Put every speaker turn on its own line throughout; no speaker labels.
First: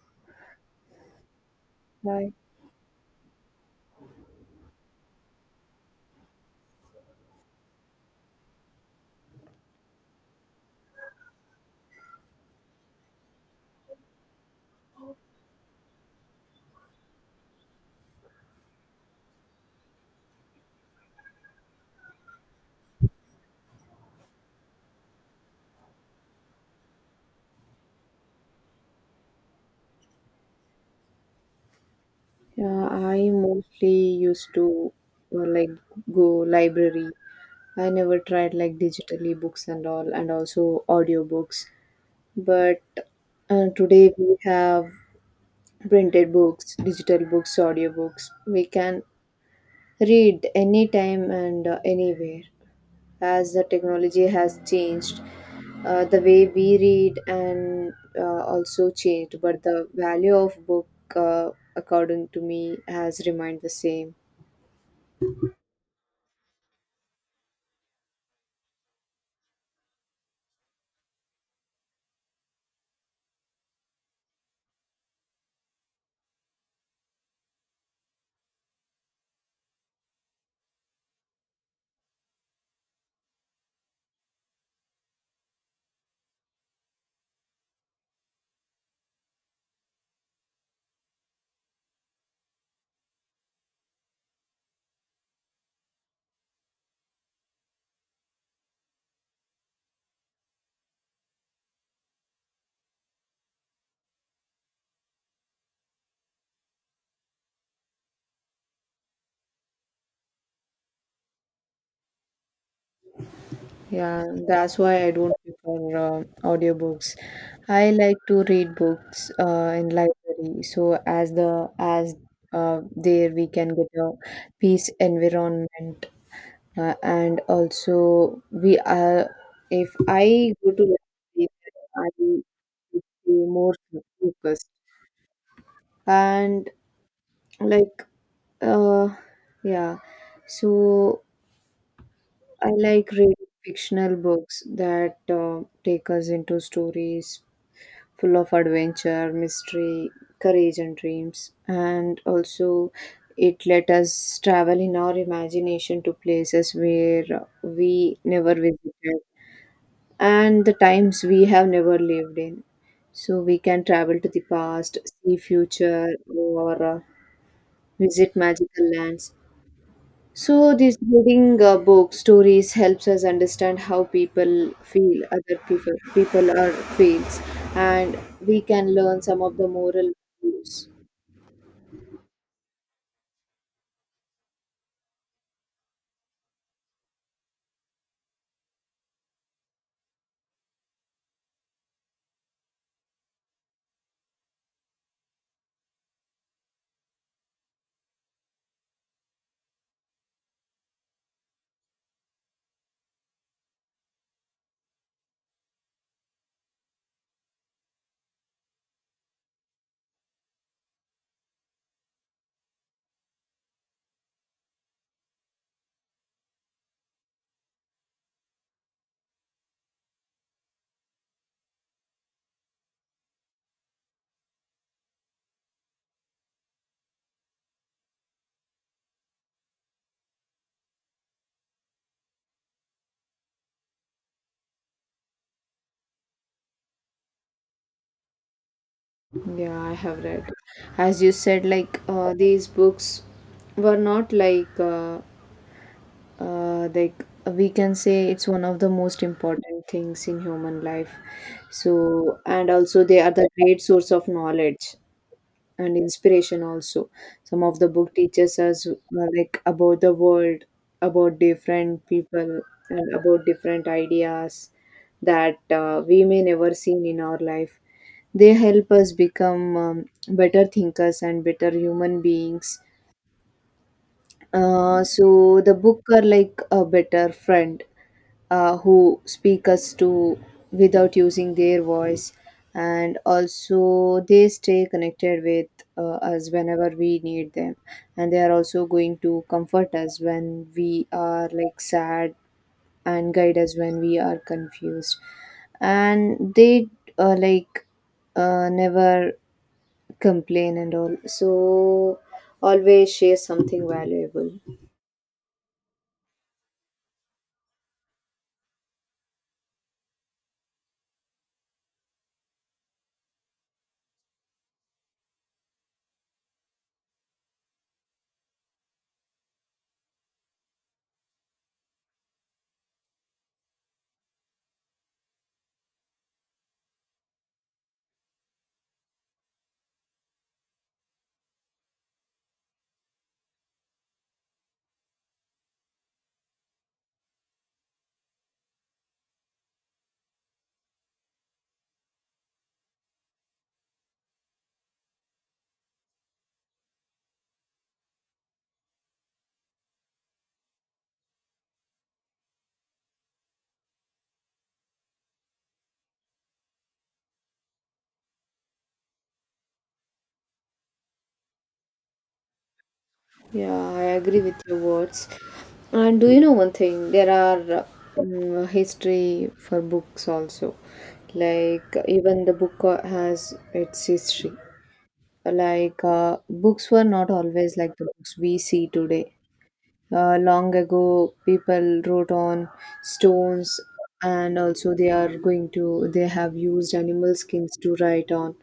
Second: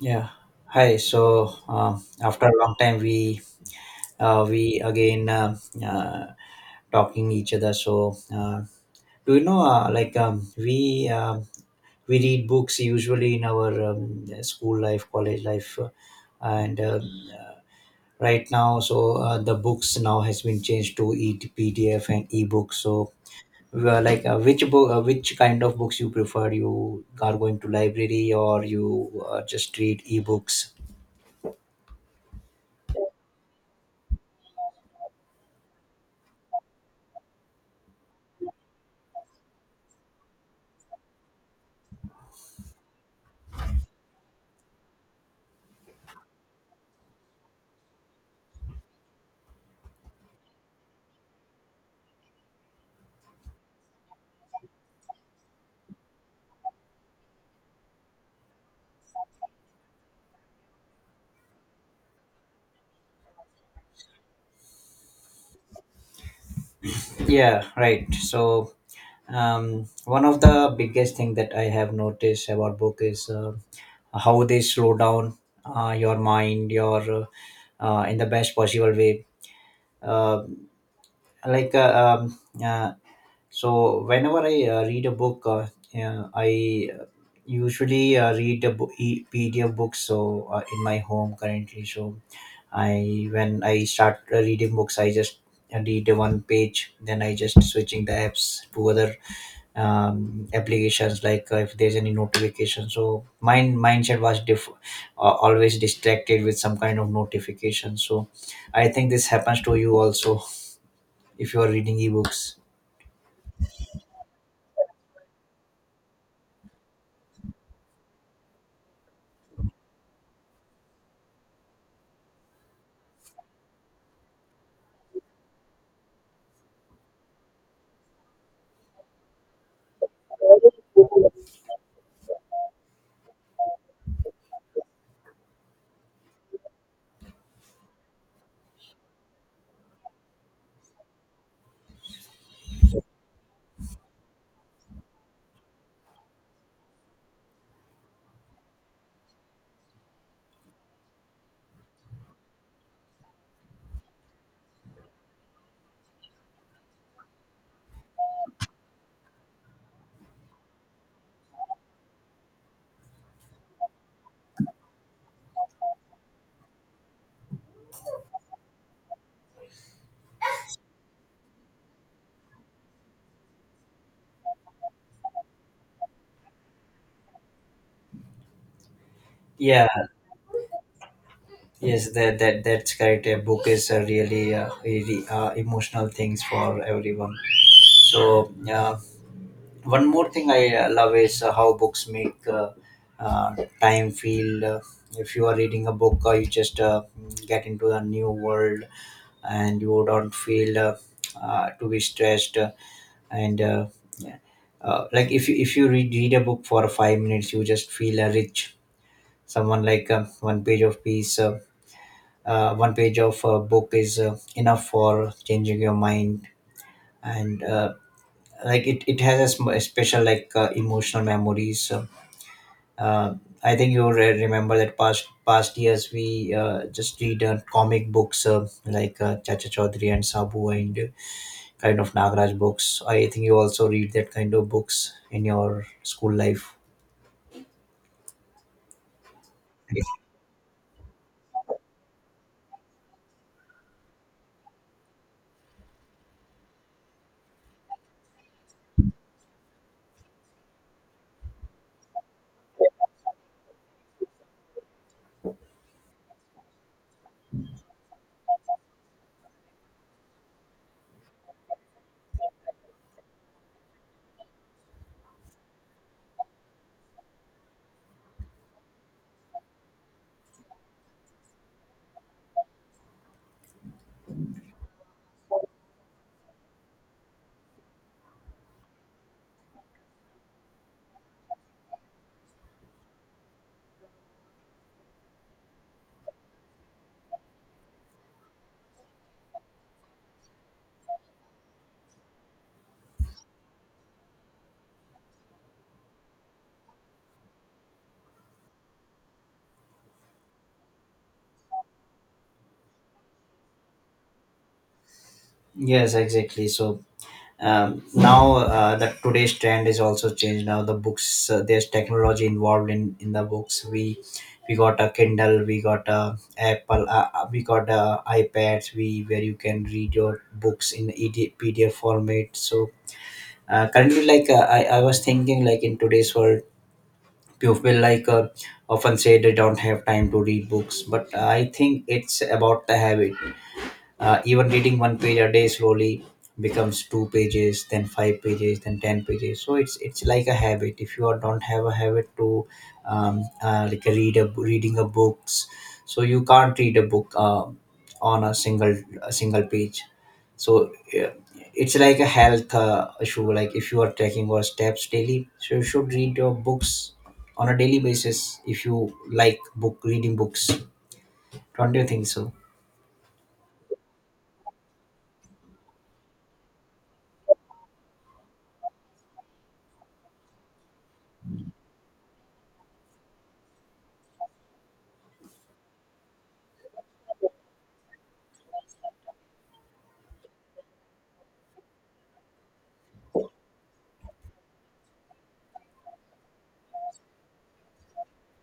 Yeah. Hi.
Right.
After a long time, we again uh, talking each other. Do you know? We read books usually in our school life, college life, and uh, right now. The books now has been changed to e PDF and books. So which which kind of books you prefer? You are going to library, or you just read e books?
Yeah, I mostly used to like go library. I never tried like digitally books and all, and also audiobooks. But today we have printed books, digital books, audiobooks. We can read anytime and anywhere. As the technology has changed, the way we read and also changed, but the value of book, uh, according to me, has remained the same.
Yeah, right. So one of the biggest thing that I have noticed about book is how they slow down your mind, your in the best possible way. Uh, like uh, um, uh, so whenever I read a book, yeah, I usually read a PDF books. So in my home currently. So I, when I start reading books, I just read one page, then I just switching the apps to other applications, like if there's any notification, so my mindset was always distracted with some kind of notification. So I think this happens to you also if you are reading ebooks.
Yeah, that's why I don't prefer audiobooks. I like to read books in library, so as there we can get a peace environment, and also we are, if I go to library, I would be more focused, and like, uh yeah. So I like reading fictional books that take us into stories full of adventure, mystery, courage and dreams, and also it let us travel in our imagination to places where we never visited and the times we have never lived in. So we can travel to the past, see future, or visit magical lands. So this reading book stories helps us understand how people feel, other people are feels, and we can learn some of the
Yeah.
moral values.
Yes, that's correct. A book is a really emotional things for everyone. So one more thing I love is how books make time feel. If you are reading a book, you just get into a new world and you don't feel to be stressed, and yeah. Like if you read a book for 5 minutes, you just feel rich. Someone like one page of piece, one page of a book is enough for changing your mind. And uh, like it, it has a a special, like, emotional memories. Uh, uh, i think you re- remember that past years we just read comic books, like Chacha Chaudhary and Sabu and kind of Nagaraj books. I think you also read that kind of books in your school life.
Yeah, I have read. As you said, like these books were not like. Like, we can say it's one of the most important things in human life. So, and also, they are the great source of knowledge and inspiration also. Some of the book teaches us, like, about the world, about different people, and about different ideas that we may never seen in our life. They help us become, better thinkers and better human beings. So the book are like a better friend who speak us to without using their voice, and also they stay connected with us whenever we need them, and they are also going to comfort us when we are like sad, and guide us when we are confused, and they, like, never complain and all, so always share something valuable.
Yes, exactly. So now the today's trend is also changed. Now the books, there's technology involved in the books. We got a Kindle, we got a Apple, we got a iPads, We where you can read your books in ED, PDF format. So currently, I was thinking, like in today's world, people often say they don't have time to read books, but I think it's about the habit. Even reading one page a day slowly becomes two pages, then five pages, then ten pages. So it's like a habit. If you are- don't have a habit to like a read a reading a books, so you can't read a book on a single page. So yeah, it's like a health issue. Like if you are taking your steps daily, so you should read your books on a daily basis, if you like book reading books, don't you think so?
Yeah, I agree with your words. And do you know one thing? There are, history for books also. Like, even the book has its history. Like books were not always like the books we see today. Long ago, people wrote on stones, and also they are going to, they have used animal skins to write on,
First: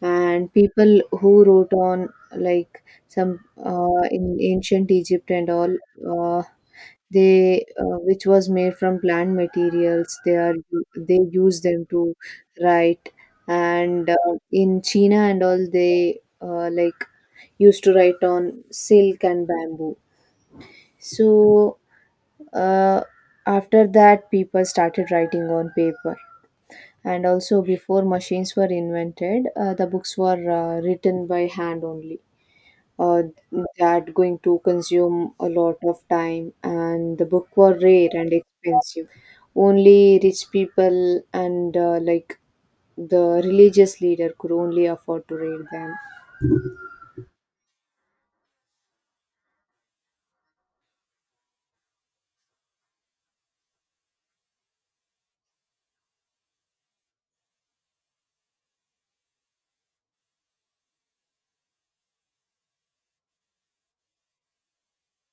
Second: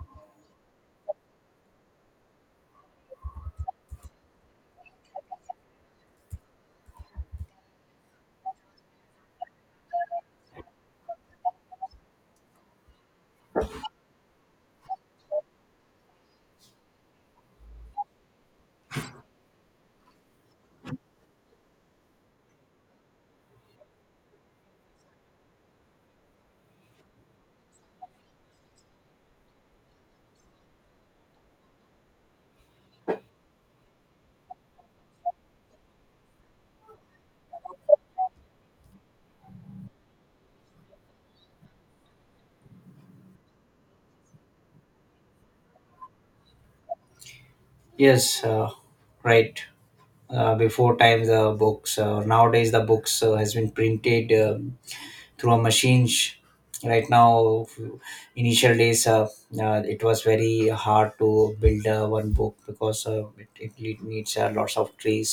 and people who wrote on, like, some, in ancient Egypt and all, uh, they, which was made from plant materials, they are, they use them to write. And in China and all, they, like, used to write on silk and bamboo. So uh, after that, people started writing on paper. And also, before machines were invented, the books were written by hand only. uh, that going to consume a lot of time, and the book were rare and expensive. Only rich people and, like, the religious leader could only afford to read them.
Yes, right. Before time the books, nowadays the books has been printed through a machine. Right now, initial days, it was very hard to build one book, because it needs lots of trees.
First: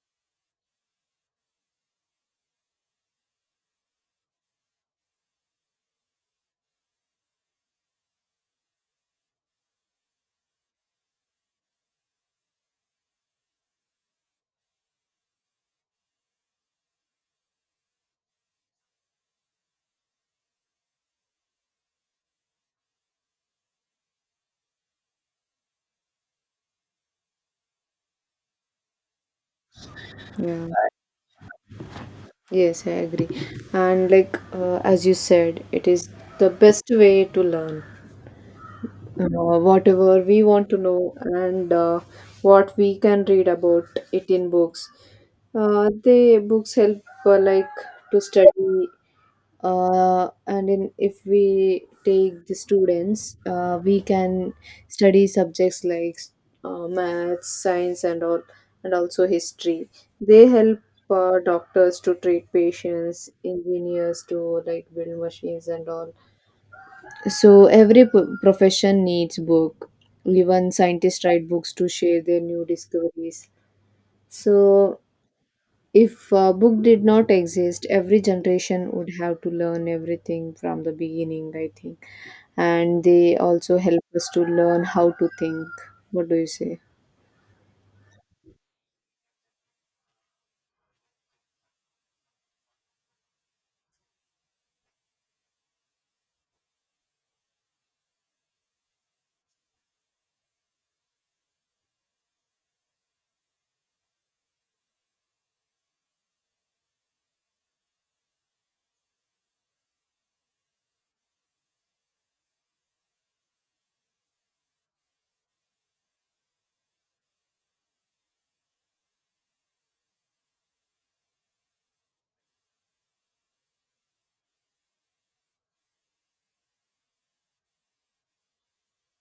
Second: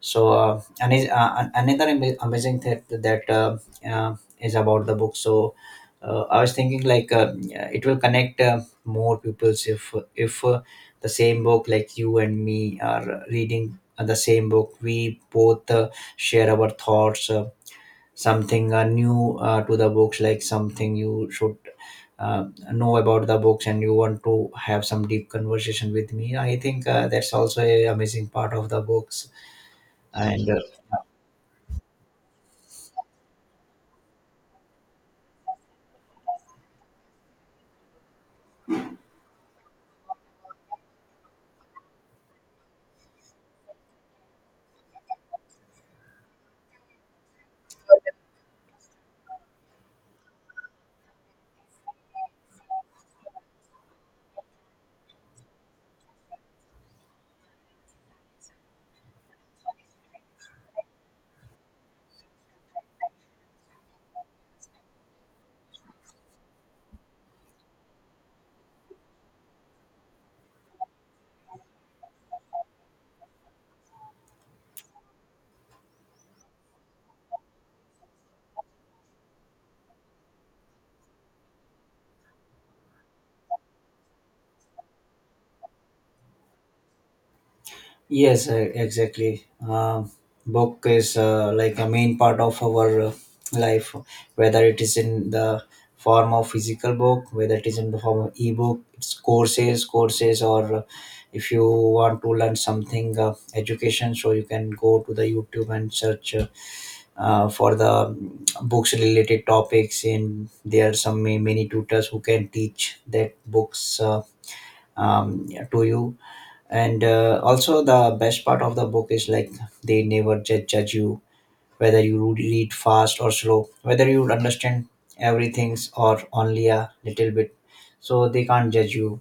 And another amazing thing that uh, is about the book. So I was thinking, like, it will connect more pupils, if the same book, like you and me are reading the same book, we both share our thoughts, something new to the books, like something you should uh, know about the books, and you want to have some deep conversation with me. I think that's also a amazing part of the books and
Yeah, yes, I agree. And like, as you said, it is the best way to learn whatever we want to know, and what we can read about it in books. The books help, like, to study, and in, if we take the students, we can study subjects like, maths, science and all, and also history. They help doctors to treat patients, engineers to like build machines and all. So every p- profession needs book. Even scientists write books to share their new discoveries. So if a book did not exist, every generation would have to learn everything from the beginning, I think. And they also help us to learn how to think. What do you say?
Yes, exactly. Book is like a main part of our life, whether it is in the form of physical book, whether it is in the form of ebook, it's courses, or if you want to learn something, education. So you can go to the YouTube and search for the books related topics. And there are some many tutors who can teach that books, to you. And also the best part of the book is, like, they never judge you whether you read fast or slow, whether you understand everything's or only a little bit, so they can't judge you.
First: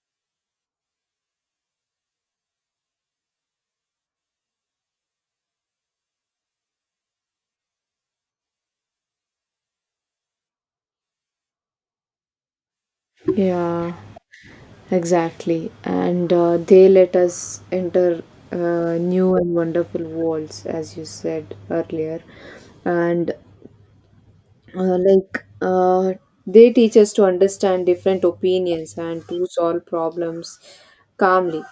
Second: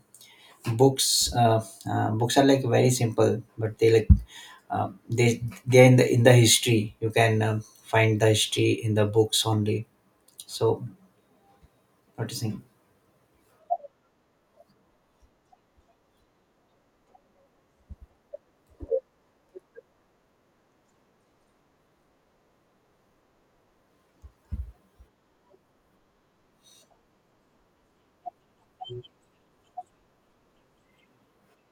books uh, Books are like very simple, but they like, they're in the history. You can find the history in the books only. So what do you think?
Yeah, exactly. And they let us enter new and wonderful worlds, as you said earlier. And, like, they teach us to understand different opinions and to solve problems calmly.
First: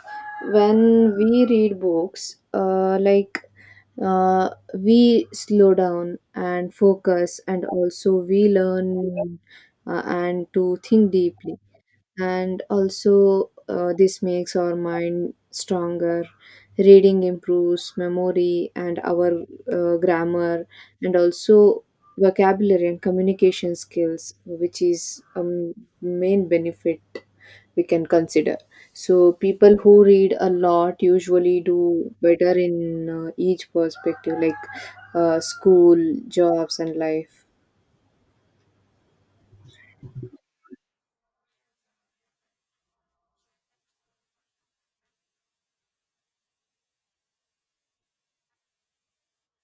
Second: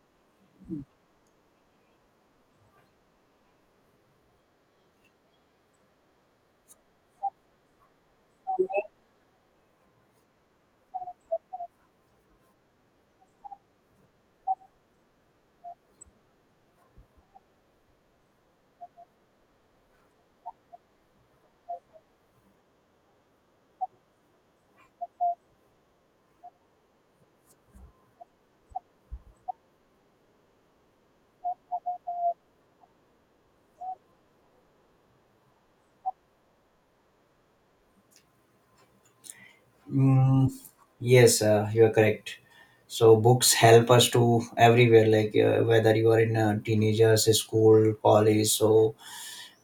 When we read books, like, uh, we slow down and focus, and also we learn and to think deeply, and also, this makes our mind stronger. Reading improves memory and our grammar, and also vocabulary and communication skills, which is a main benefit we can consider. So people who read a lot usually do better in, each perspective, like school, jobs and life.
Mm, yes, you are correct. So books help us to everywhere, like, whether you are in a teenagers, school, college. So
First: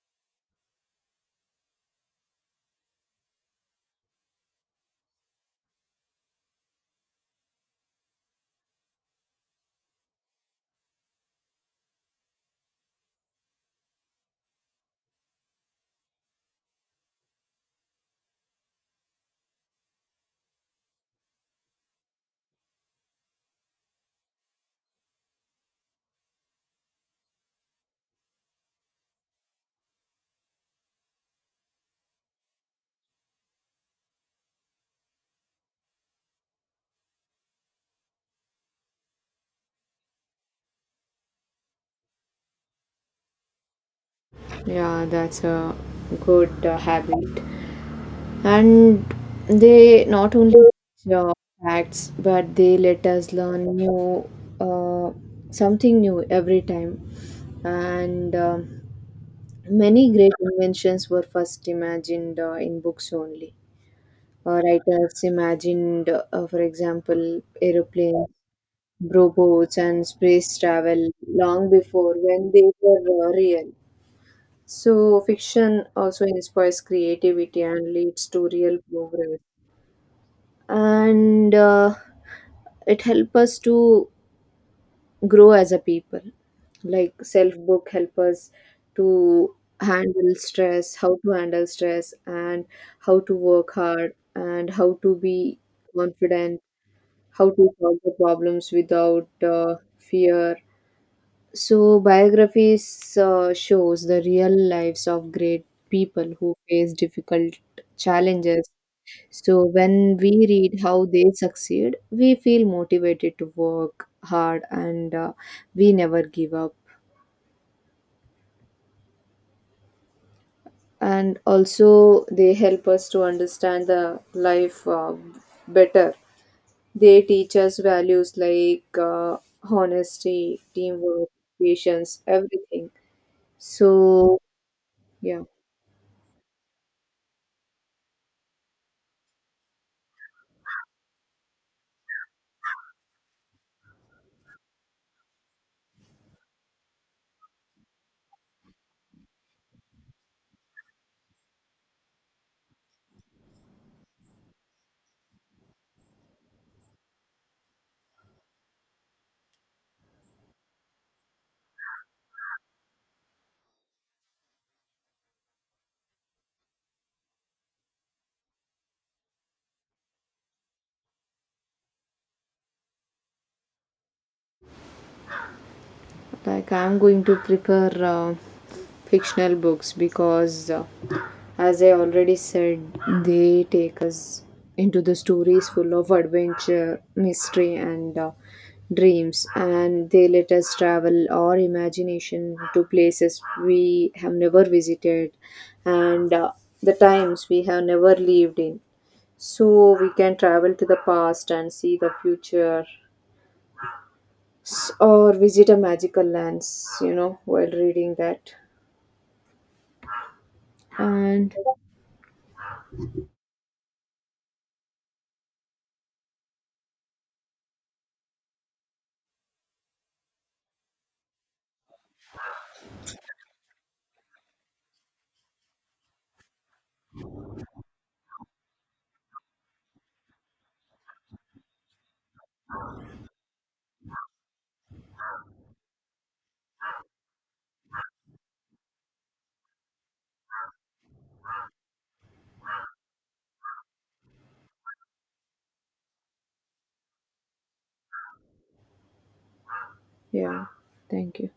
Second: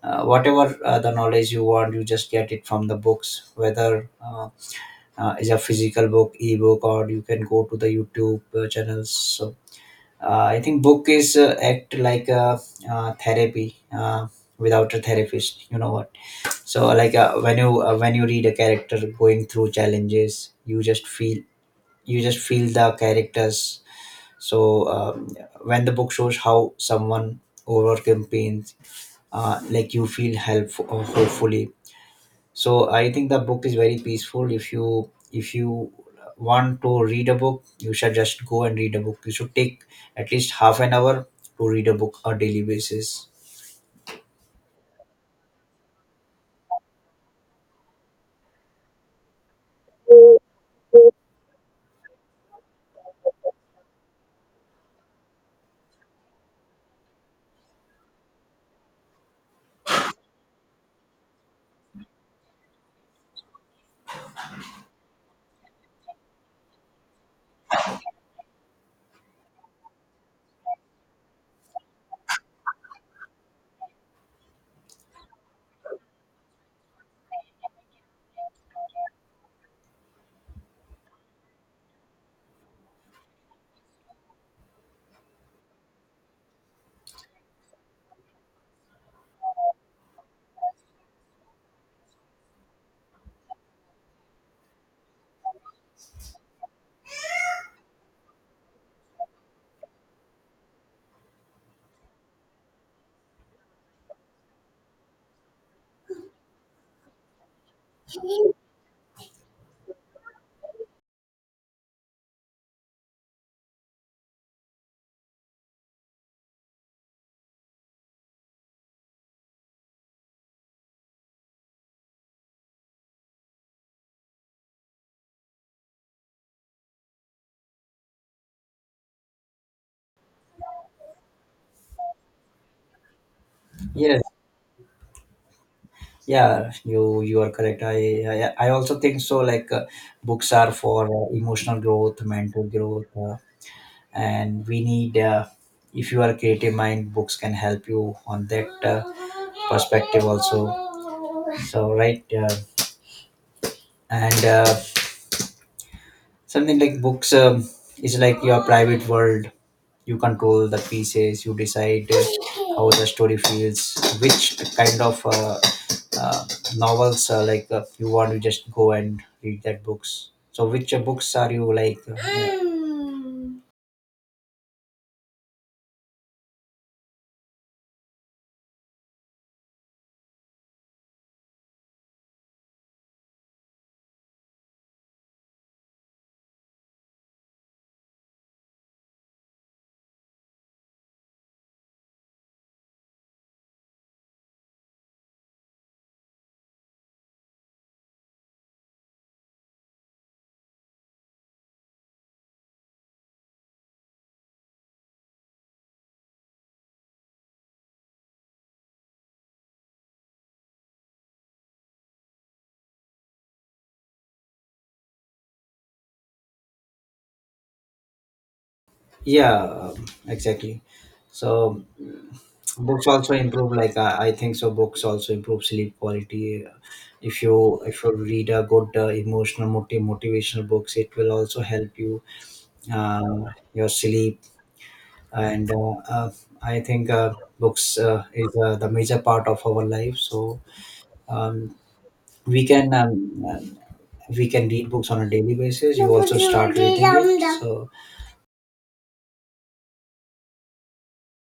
uh, whatever the knowledge you want, you just get it from the books. Whether is a physical book, ebook, or you can go to the YouTube channels. So I think book is act like a therapy. Without a therapist, you know what. So like, when you read a character going through challenges, you just feel the characters. So when the book shows how someone overcame pains, like you feel help hopefully. So I think the book is very peaceful. If you want to read a book, you should just go and read a book. You should take at least half an hour to read a book on daily basis.
Yeah, that's a good habit. And they not only teach facts, but they let us learn new, uh, something new every time. And, many great inventions were first imagined in books only. Uh, writers imagined, for example, aeroplanes, robots and space travel long before when they were real. So fiction also inspires creativity and leads to real progress. And it help us to grow as a people. Like, self book help us to handle stress, how to handle stress, and how to work hard, and how to be confident, how to solve the problems without fear. So biographies shows the real lives of great people who face difficult challenges. So when we read how they succeed, we feel motivated to work hard, and we never give up. And also, they help us to understand the life better. They teach us values like, honesty, teamwork, patience, everything.
Yes.
So, yeah.
Yeah, you are correct. I also think so. Like, books are for emotional growth, mental growth, and we need if you are a creative mind, books can help you on that perspective also. So right uh, and uh, Something like books, is like your private world. You control the pieces, you decide how the story feels, which kind of uh, novels, you want to just go and read that books. So which books are you like?
Like, I'm going to prefer fictional books because, as I already said, they take us into the stories full of adventure, mystery, and dreams, and they let us travel our imagination to places we have never visited, and the times we have never lived in. So we can travel to the past and see the future, or visit a magical lands, you know, while reading that. And
Yeah, exactly. So mm, books also improve, I think so, books also improve sleep quality. If you read a good, emotional, motivational books, it will also help you your sleep. And I think books is the major part of our life. So um, we can um, uh, we can read books on a daily basis. You also start reading it. So
yeah, thank you.